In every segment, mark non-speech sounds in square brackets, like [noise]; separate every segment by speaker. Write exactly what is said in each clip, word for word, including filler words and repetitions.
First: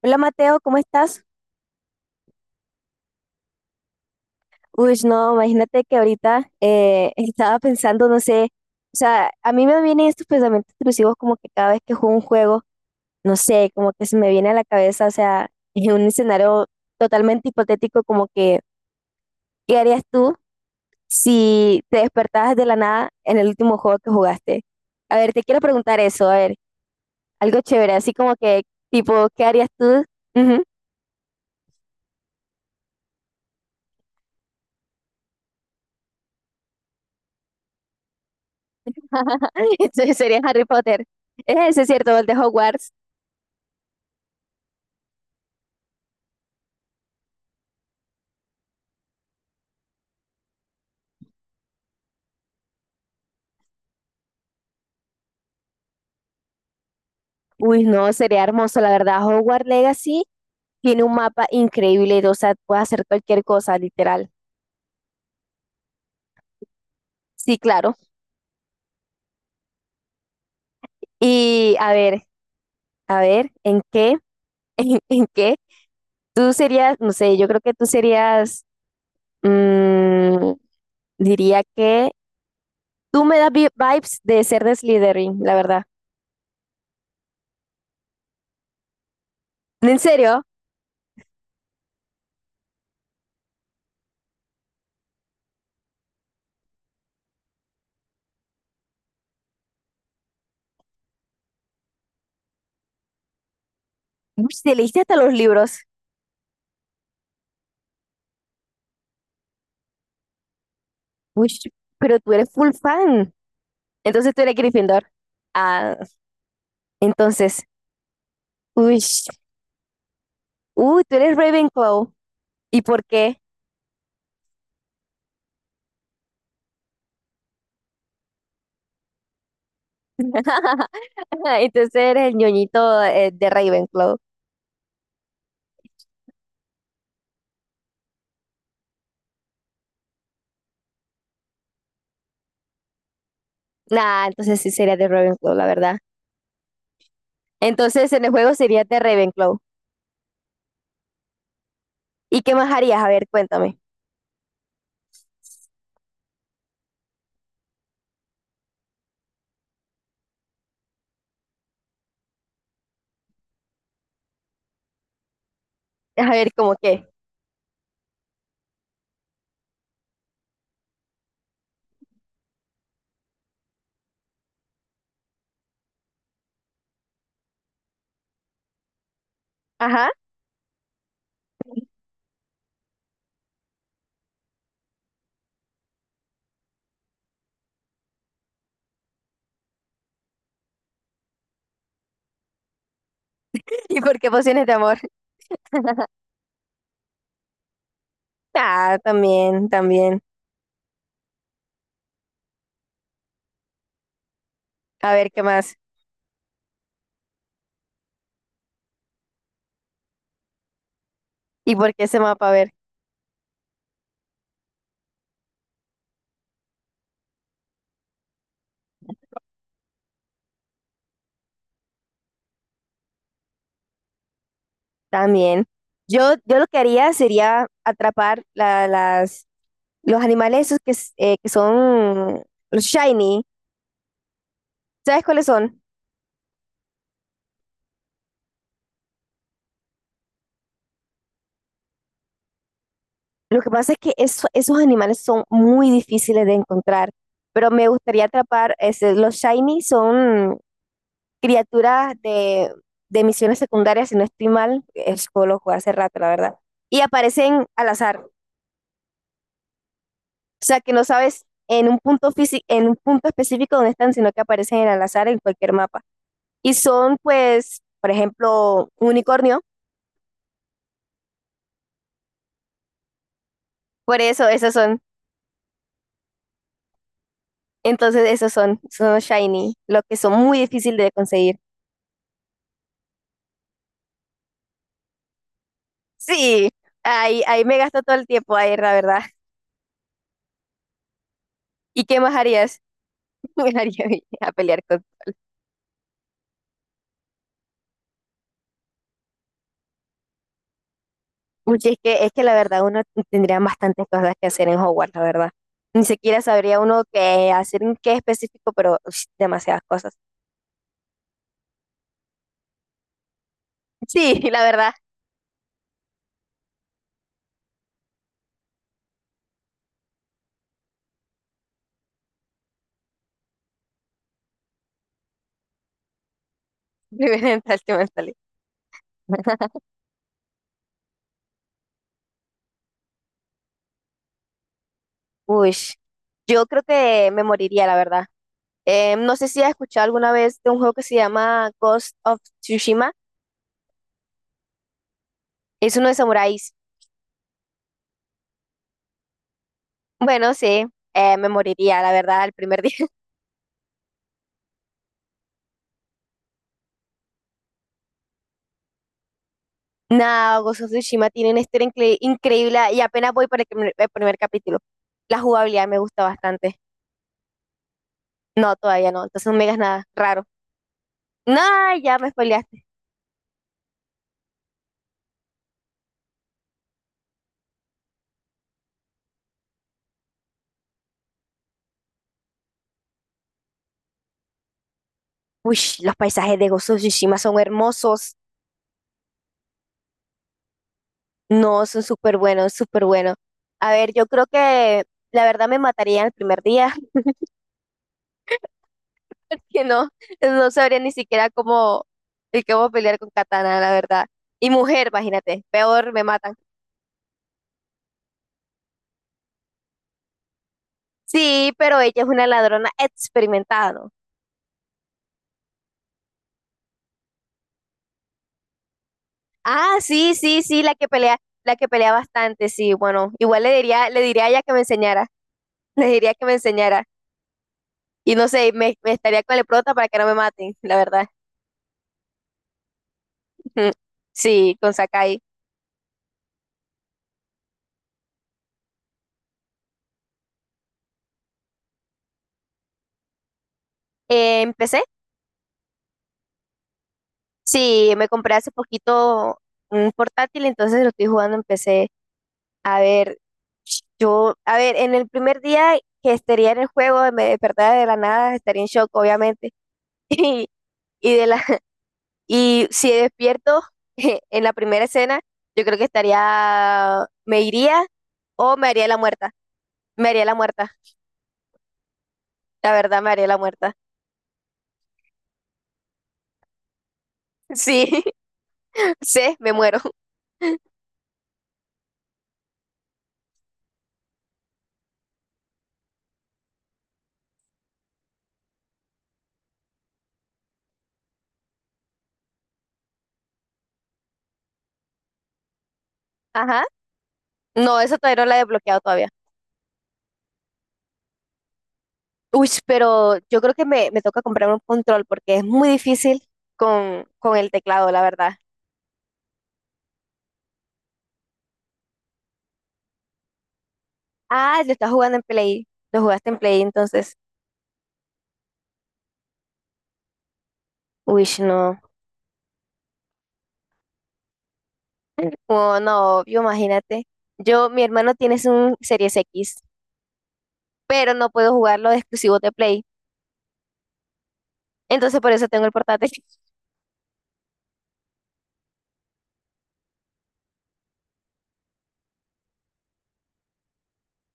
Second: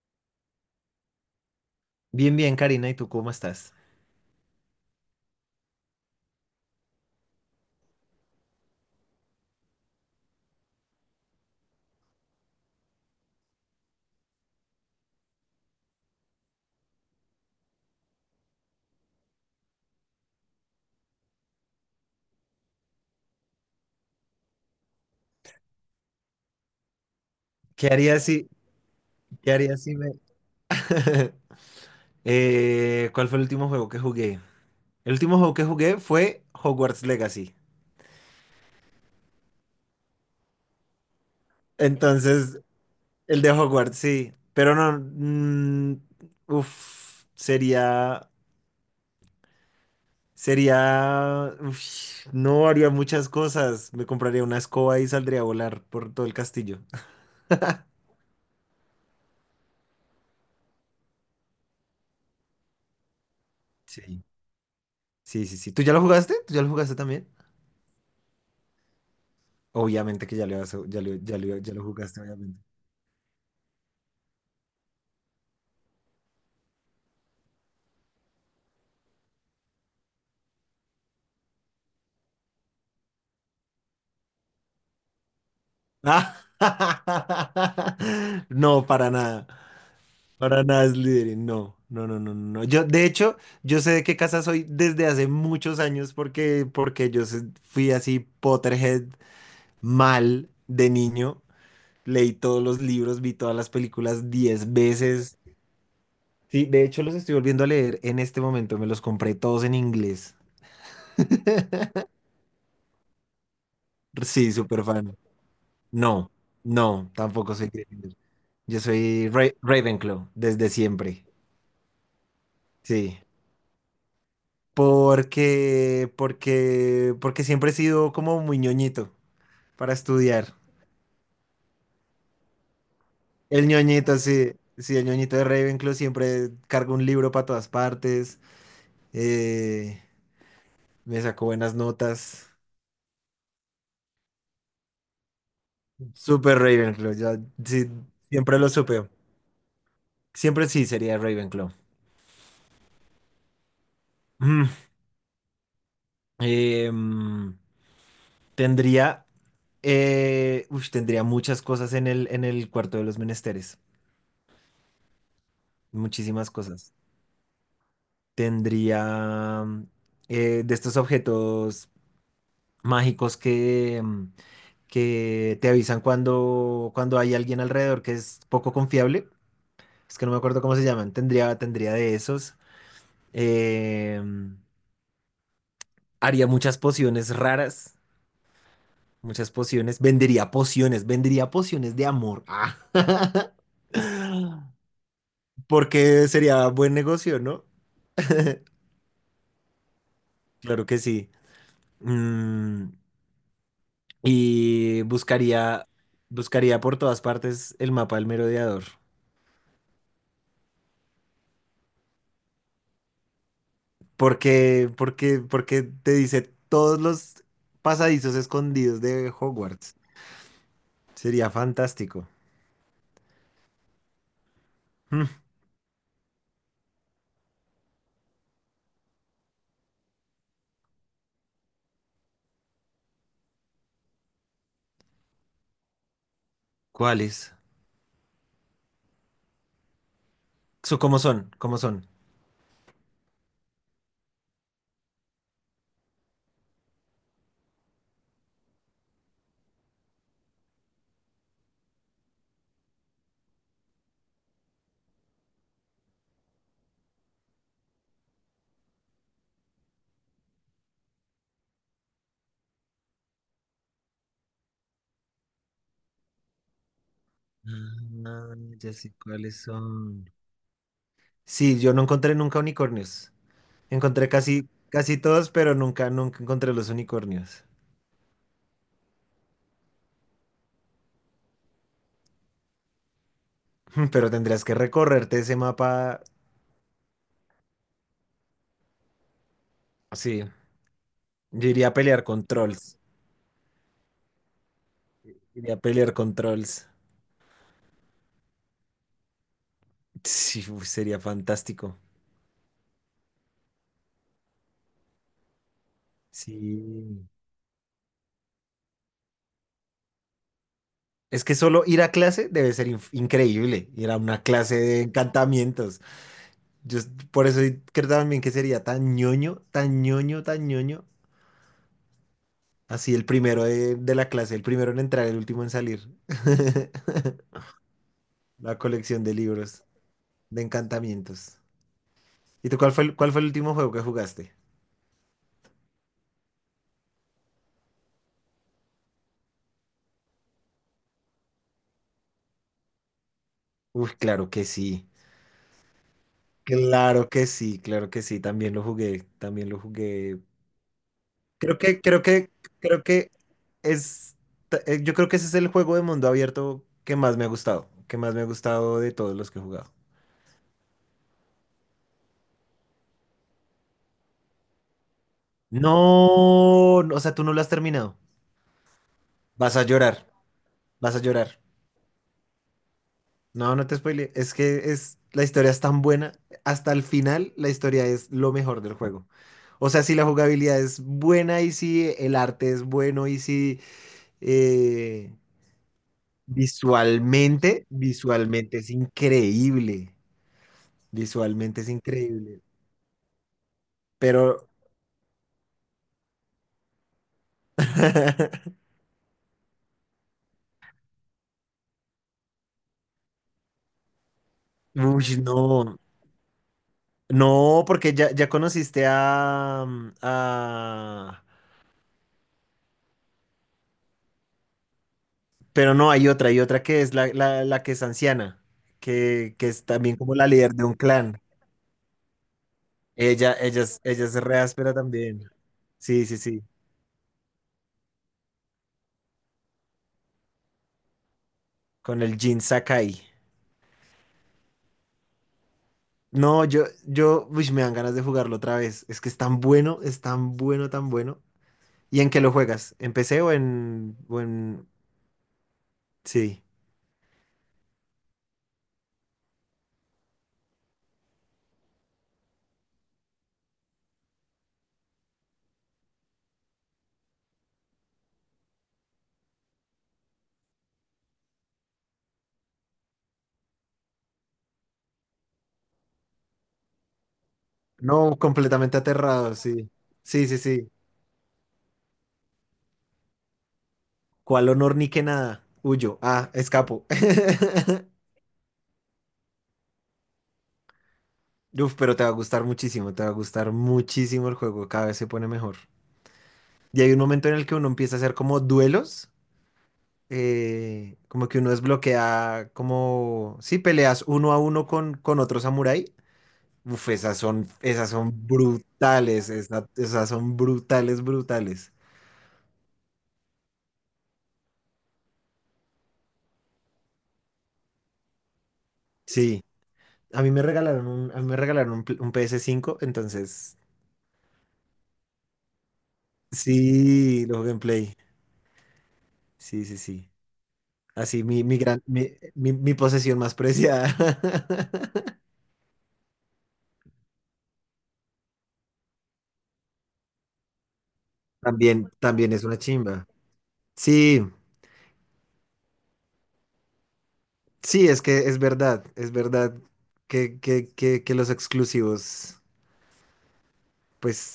Speaker 1: Hola Mateo, ¿cómo estás?
Speaker 2: Bien, bien, Karina, ¿y tú cómo estás?
Speaker 1: Uy, no, imagínate que ahorita eh, [laughs] estaba pensando, no sé, o sea, a mí me vienen estos pensamientos intrusivos como que cada vez que juego un juego, no sé, como que se me viene a la cabeza, o sea, [laughs] en un escenario totalmente hipotético, como que, ¿qué harías tú si te despertabas de la nada en el último juego que jugaste? A ver, te quiero preguntar eso, a ver, algo
Speaker 2: ¿Qué
Speaker 1: chévere, así
Speaker 2: harías
Speaker 1: como
Speaker 2: si,
Speaker 1: que, tipo, ¿qué
Speaker 2: qué
Speaker 1: harías
Speaker 2: harías si
Speaker 1: tú?
Speaker 2: me...
Speaker 1: Ujú.
Speaker 2: [laughs] Eh, ¿cuál fue el último juego que jugué? El último juego que jugué fue Hogwarts Legacy.
Speaker 1: [laughs] Entonces sería Harry Potter. Es ese, ¿cierto? El de
Speaker 2: Entonces,
Speaker 1: Hogwarts.
Speaker 2: el de Hogwarts, sí. Pero no, mm, uf, sería, sería, uf, no haría muchas cosas. Me compraría una escoba y saldría a volar por todo el castillo.
Speaker 1: Uy, no, sería hermoso, la verdad. Hogwarts Legacy tiene un mapa increíble, o sea, puedes hacer cualquier cosa,
Speaker 2: Sí.
Speaker 1: literal.
Speaker 2: Sí, sí, sí. ¿Tú ya lo jugaste? ¿Tú ya lo jugaste también?
Speaker 1: Sí, claro.
Speaker 2: Obviamente que ya lo, has- ya lo, ya lo, ya
Speaker 1: Y
Speaker 2: lo
Speaker 1: a
Speaker 2: jugaste,
Speaker 1: ver,
Speaker 2: obviamente.
Speaker 1: a ver, ¿en qué? [laughs] ¿En, en qué? Tú serías, no sé, yo creo que tú serías, mm, diría que tú me das vi- vibes de ser de Slytherin, la verdad.
Speaker 2: [laughs] No, para nada.
Speaker 1: ¿En serio?
Speaker 2: Para nada es líder. No, no, no, no, no. Yo, de hecho, yo sé de qué casa soy desde hace muchos años porque, porque yo se- fui así Potterhead mal de niño. Leí todos los libros, vi todas las películas
Speaker 1: Uy,
Speaker 2: diez
Speaker 1: te leíste hasta los
Speaker 2: veces.
Speaker 1: libros.
Speaker 2: Sí, de hecho los estoy volviendo a leer en este momento. Me los compré todos en inglés.
Speaker 1: Uy, pero tú eres full fan. Entonces tú
Speaker 2: Sí,
Speaker 1: eres
Speaker 2: súper
Speaker 1: Gryffindor.
Speaker 2: fan.
Speaker 1: Ah,
Speaker 2: No, no, tampoco
Speaker 1: entonces,
Speaker 2: soy Gryffindor. Yo
Speaker 1: uy,
Speaker 2: soy Ra- Ravenclaw desde
Speaker 1: uy, tú
Speaker 2: siempre.
Speaker 1: eres Ravenclaw. ¿Y por
Speaker 2: Sí.
Speaker 1: qué?
Speaker 2: Porque, porque, porque siempre he sido como muy ñoñito para estudiar.
Speaker 1: [laughs] Entonces eres el ñoñito eh, de
Speaker 2: El
Speaker 1: Ravenclaw.
Speaker 2: ñoñito, sí, sí, el ñoñito de Ravenclaw siempre cargo un libro para todas partes. eh, me sacó buenas notas.
Speaker 1: Nah, entonces sí sería de Ravenclaw, la verdad.
Speaker 2: Súper Ravenclaw, ya, sí,
Speaker 1: Entonces en el juego
Speaker 2: siempre lo
Speaker 1: sería de
Speaker 2: supe.
Speaker 1: Ravenclaw.
Speaker 2: Siempre sí sería Ravenclaw.
Speaker 1: ¿Y qué más harías? A ver, cuéntame.
Speaker 2: Mm, em, tendría, eh, ush, tendría muchas cosas en el, en el cuarto de los menesteres.
Speaker 1: A
Speaker 2: Muchísimas
Speaker 1: ver, ¿cómo
Speaker 2: cosas.
Speaker 1: qué?
Speaker 2: Tendría eh, de estos objetos mágicos que, mm, que te avisan cuando, cuando hay alguien alrededor que es poco confiable.
Speaker 1: Ajá.
Speaker 2: Es que no me acuerdo cómo se llaman. Tendría, tendría de esos. Eh, haría muchas pociones raras. Muchas pociones. Vendería pociones. Vendería pociones de amor. Ah. [laughs]
Speaker 1: [laughs] ¿Y por qué pociones de amor? [laughs]
Speaker 2: Porque sería buen negocio, ¿no?
Speaker 1: Ah, también, también.
Speaker 2: Claro que sí. Mm, y
Speaker 1: A ver, ¿qué más?
Speaker 2: buscaría, buscaría por todas partes el mapa del merodeador.
Speaker 1: ¿Y por qué ese mapa? A ver,
Speaker 2: Porque, porque, porque te dice todos los pasadizos escondidos de Hogwarts. Sería fantástico. Mm,
Speaker 1: también. Yo, yo lo que haría sería atrapar la- las, los animales esos que, s- eh, que son los shiny. ¿Sabes cuáles son?
Speaker 2: ¿cuáles? So, ¿cómo son? ¿Cómo son?
Speaker 1: Lo que pasa es que eso- esos animales son muy difíciles de encontrar, pero me gustaría atrapar, ese- los shiny son criaturas de, de misiones secundarias, si no estoy mal, es que lo jugué hace rato, la verdad, y aparecen al azar, o sea que no sabes en un punto físico, en un punto específico dónde están, sino que aparecen en al azar en cualquier mapa. Y son, pues, por
Speaker 2: Ah,
Speaker 1: ejemplo,
Speaker 2: ya
Speaker 1: un
Speaker 2: sé cuáles
Speaker 1: unicornio,
Speaker 2: son. Sí, yo no encontré nunca unicornios.
Speaker 1: por
Speaker 2: Encontré
Speaker 1: eso
Speaker 2: casi,
Speaker 1: esos son,
Speaker 2: casi todos, pero nunca, nunca encontré los unicornios.
Speaker 1: entonces esos son, son los shiny, los que son muy difíciles de conseguir.
Speaker 2: [laughs] Pero tendrías que recorrerte ese mapa.
Speaker 1: Sí, ahí, ahí me gasto todo el tiempo ahí, la verdad.
Speaker 2: Sí, yo iría a
Speaker 1: ¿Y qué
Speaker 2: pelear
Speaker 1: más
Speaker 2: con
Speaker 1: harías?
Speaker 2: trolls.
Speaker 1: [laughs] Me haría ir a pelear con...
Speaker 2: Sería pelear controls. Sí, uy, sería
Speaker 1: Uy, es
Speaker 2: fantástico.
Speaker 1: que, es que la verdad uno tendría bastantes cosas que hacer en Hogwarts, la verdad. Ni siquiera sabría uno
Speaker 2: Sí.
Speaker 1: qué hacer, en qué específico, pero uy, demasiadas cosas.
Speaker 2: Es que solo ir a clase debe ser inf- increíble. Ir a
Speaker 1: Sí,
Speaker 2: una
Speaker 1: [laughs] la
Speaker 2: clase
Speaker 1: verdad,
Speaker 2: de encantamientos. Yo es- por eso creo también que sería tan ñoño, tan ñoño, tan ñoño. Así el primero de, de la clase, el primero en entrar, el último en salir. [laughs]
Speaker 1: primera mental, mental.
Speaker 2: La colección de
Speaker 1: [laughs]
Speaker 2: libros de encantamientos. ¿Y tú cuál fue el, cuál fue el último juego que jugaste?
Speaker 1: Uy, yo creo que me moriría, la verdad. Eh, no sé si has escuchado alguna vez de un juego que se llama Ghost of Tsushima.
Speaker 2: Uy, claro que sí.
Speaker 1: Es uno de samuráis.
Speaker 2: Claro que sí, claro que sí. También lo jugué. También lo jugué.
Speaker 1: Bueno, sí, eh, me
Speaker 2: Creo
Speaker 1: moriría,
Speaker 2: que,
Speaker 1: la
Speaker 2: creo
Speaker 1: verdad,
Speaker 2: que,
Speaker 1: el primer [laughs]
Speaker 2: creo
Speaker 1: día.
Speaker 2: que es, ta- eh, yo creo que ese es el juego de mundo abierto que más me ha gustado, que más me ha gustado de todos los que he jugado.
Speaker 1: Nada, Ghost of Tsushima tiene una historia incre- increíble y apenas voy por el, primer el primer capítulo. La jugabilidad me gusta bastante.
Speaker 2: No, no, o sea, tú no lo has terminado.
Speaker 1: No, todavía no. Entonces no me
Speaker 2: Vas
Speaker 1: digas
Speaker 2: a
Speaker 1: nada
Speaker 2: llorar,
Speaker 1: raro.
Speaker 2: vas a llorar.
Speaker 1: No, ya me spoileaste.
Speaker 2: No, no te spoile, es que es, la historia es tan buena, hasta el final la historia es lo mejor del juego. O sea, si la jugabilidad es buena y si el arte es bueno y si eh,
Speaker 1: Uy, los paisajes de Ghost of Tsushima son
Speaker 2: visualmente,
Speaker 1: hermosos.
Speaker 2: visualmente es increíble. Visualmente
Speaker 1: No,
Speaker 2: es
Speaker 1: son súper
Speaker 2: increíble.
Speaker 1: buenos, súper buenos. A ver, yo creo
Speaker 2: Pero,
Speaker 1: que la verdad me mataría el primer día,
Speaker 2: [laughs]
Speaker 1: [laughs] que no, no sabría ni siquiera cómo, el cómo pelear con Katana, la verdad. Y mujer,
Speaker 2: uy,
Speaker 1: imagínate,
Speaker 2: no.
Speaker 1: peor me matan.
Speaker 2: No, porque ya, ya conociste a, mm, a-
Speaker 1: Sí, pero ella es una ladrona experimentada, ¿no?
Speaker 2: Pero no, hay otra, hay otra que es la, la, la que es anciana, que, que es
Speaker 1: Ah,
Speaker 2: también
Speaker 1: sí,
Speaker 2: como la
Speaker 1: sí,
Speaker 2: líder
Speaker 1: sí,
Speaker 2: de
Speaker 1: la
Speaker 2: un
Speaker 1: que pelea,
Speaker 2: clan.
Speaker 1: la que pelea bastante, sí, bueno,
Speaker 2: Ella,
Speaker 1: igual le
Speaker 2: ella, es-
Speaker 1: diría, le
Speaker 2: ella es
Speaker 1: diría a
Speaker 2: re
Speaker 1: ella que me
Speaker 2: áspera
Speaker 1: enseñara,
Speaker 2: también.
Speaker 1: [laughs] le
Speaker 2: Sí,
Speaker 1: diría
Speaker 2: sí,
Speaker 1: que me
Speaker 2: sí.
Speaker 1: enseñara. Y no sé, me, me estaría con el prota para que no me maten, la verdad.
Speaker 2: Con el Jin Sakai.
Speaker 1: [laughs] Sí, con Sakai.
Speaker 2: No, yo, yo, uy, me dan ganas de jugarlo otra vez. Es que es tan bueno, es tan bueno, tan bueno. ¿Y en qué lo juegas? ¿En P C o en, o
Speaker 1: Eh, en
Speaker 2: en...
Speaker 1: P C,
Speaker 2: Sí.
Speaker 1: sí, me compré hace poquito un portátil, entonces lo estoy jugando en P C. A ver, yo, a ver, en el primer día que estaría en el juego, me despertaba de la nada, estaría en shock, obviamente. [laughs] Y, y de la Y si despierto [laughs] en la primera escena, yo creo que estaría, me iría
Speaker 2: No,
Speaker 1: o me
Speaker 2: completamente
Speaker 1: haría la muerta.
Speaker 2: aterrado, sí.
Speaker 1: Me haría
Speaker 2: Sí,
Speaker 1: la
Speaker 2: sí, sí.
Speaker 1: muerta. La verdad, me haría la muerta. [laughs]
Speaker 2: ¿Cuál honor ni que nada? Huyo. Ah, escapo. [laughs]
Speaker 1: Sí, [laughs] sí, me muero. [laughs]
Speaker 2: Uf, pero te va a gustar muchísimo, te va a gustar muchísimo el juego, cada vez se pone mejor. Y hay un momento en el que uno empieza a hacer como duelos, eh, como que uno desbloquea, como, sí, peleas uno a uno con, con otro samurái.
Speaker 1: Ajá.
Speaker 2: Uf, esas son,
Speaker 1: No,
Speaker 2: esas
Speaker 1: eso
Speaker 2: son
Speaker 1: todavía no la he desbloqueado todavía.
Speaker 2: brutales, esa- esas son brutales, brutales.
Speaker 1: Uy, pero yo creo que me, me toca comprar un control porque es muy difícil con, con el teclado, la verdad.
Speaker 2: Sí, a mí me regalaron un, a mí me regalaron un, pl- un ps cinco entonces
Speaker 1: Ah, lo estás jugando en Play. Lo jugaste en Play, entonces.
Speaker 2: sí, los gameplay. Sí, sí, sí. Así,
Speaker 1: Uy,
Speaker 2: mi, mi
Speaker 1: no.
Speaker 2: gran, mi, mi, mi posesión más preciada. [laughs]
Speaker 1: [laughs] Oh, no, yo imagínate. Yo, mi hermano tiene un Series X pero no puedo jugar
Speaker 2: También,
Speaker 1: los
Speaker 2: también
Speaker 1: exclusivos
Speaker 2: es
Speaker 1: de
Speaker 2: una
Speaker 1: Play.
Speaker 2: chimba. Sí,
Speaker 1: Entonces por eso tengo el portátil. [laughs]
Speaker 2: sí, es que es verdad, es verdad que, que, que, que los exclusivos,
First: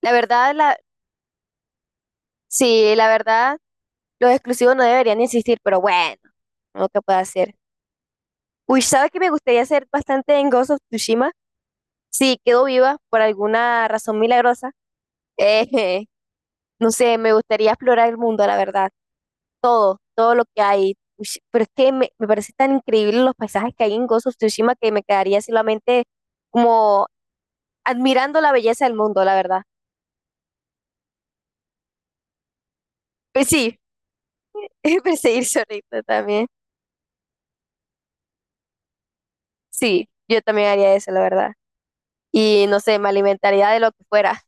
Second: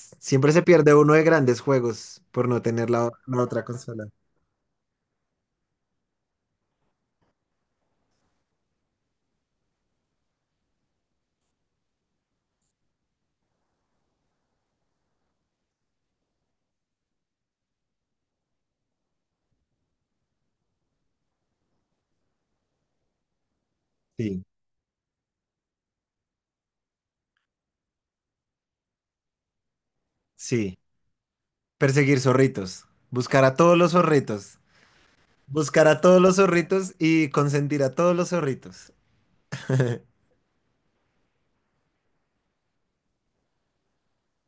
Speaker 1: La
Speaker 2: siempre
Speaker 1: verdad,
Speaker 2: se
Speaker 1: la,
Speaker 2: pierde uno de grandes juegos por no tener
Speaker 1: sí, la
Speaker 2: la, la
Speaker 1: verdad,
Speaker 2: otra consola.
Speaker 1: los exclusivos no deberían existir, pero bueno, no que puedo hacer. Uy, ¿sabes que me gustaría hacer bastante en Ghost of Tsushima? Si quedo viva por alguna razón milagrosa, eh, [laughs] no sé, me gustaría explorar el mundo, la verdad, todo, todo lo que hay. Uy, pero es que me, me parece tan increíble los paisajes que hay en Ghost of
Speaker 2: Sí,
Speaker 1: Tsushima que me quedaría solamente como admirando la belleza del mundo, la verdad.
Speaker 2: sí. Perseguir zorritos. Buscar
Speaker 1: Pues
Speaker 2: a todos
Speaker 1: sí,
Speaker 2: los zorritos.
Speaker 1: [laughs] Perseguir
Speaker 2: Buscar a
Speaker 1: solito
Speaker 2: todos los
Speaker 1: también.
Speaker 2: zorritos y consentir a todos los zorritos. [laughs]
Speaker 1: Sí, yo también haría eso, la verdad. Y no sé, me alimentaría de lo que fuera.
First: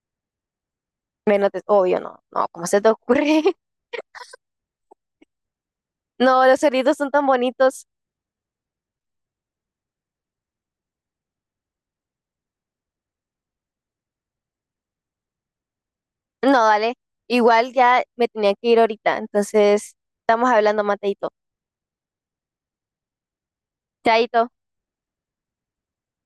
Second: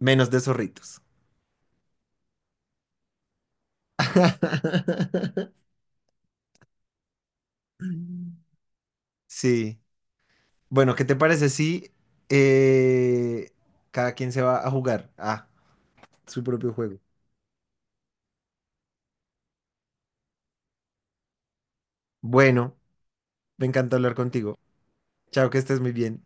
Speaker 2: Menos de zorritos.
Speaker 1: Menos de, obvio, no, no, ¿cómo se te ocurre? [laughs]
Speaker 2: [laughs]
Speaker 1: No, los cerditos son tan bonitos.
Speaker 2: Sí. Bueno, ¿qué te parece si eh, cada quien se va a jugar a su
Speaker 1: No,
Speaker 2: propio
Speaker 1: dale.
Speaker 2: juego?
Speaker 1: Igual ya me tenía que ir ahorita, entonces estamos hablando, Mateito.
Speaker 2: Bueno, me encanta hablar
Speaker 1: Chaito.
Speaker 2: contigo. Chao, que estés muy bien.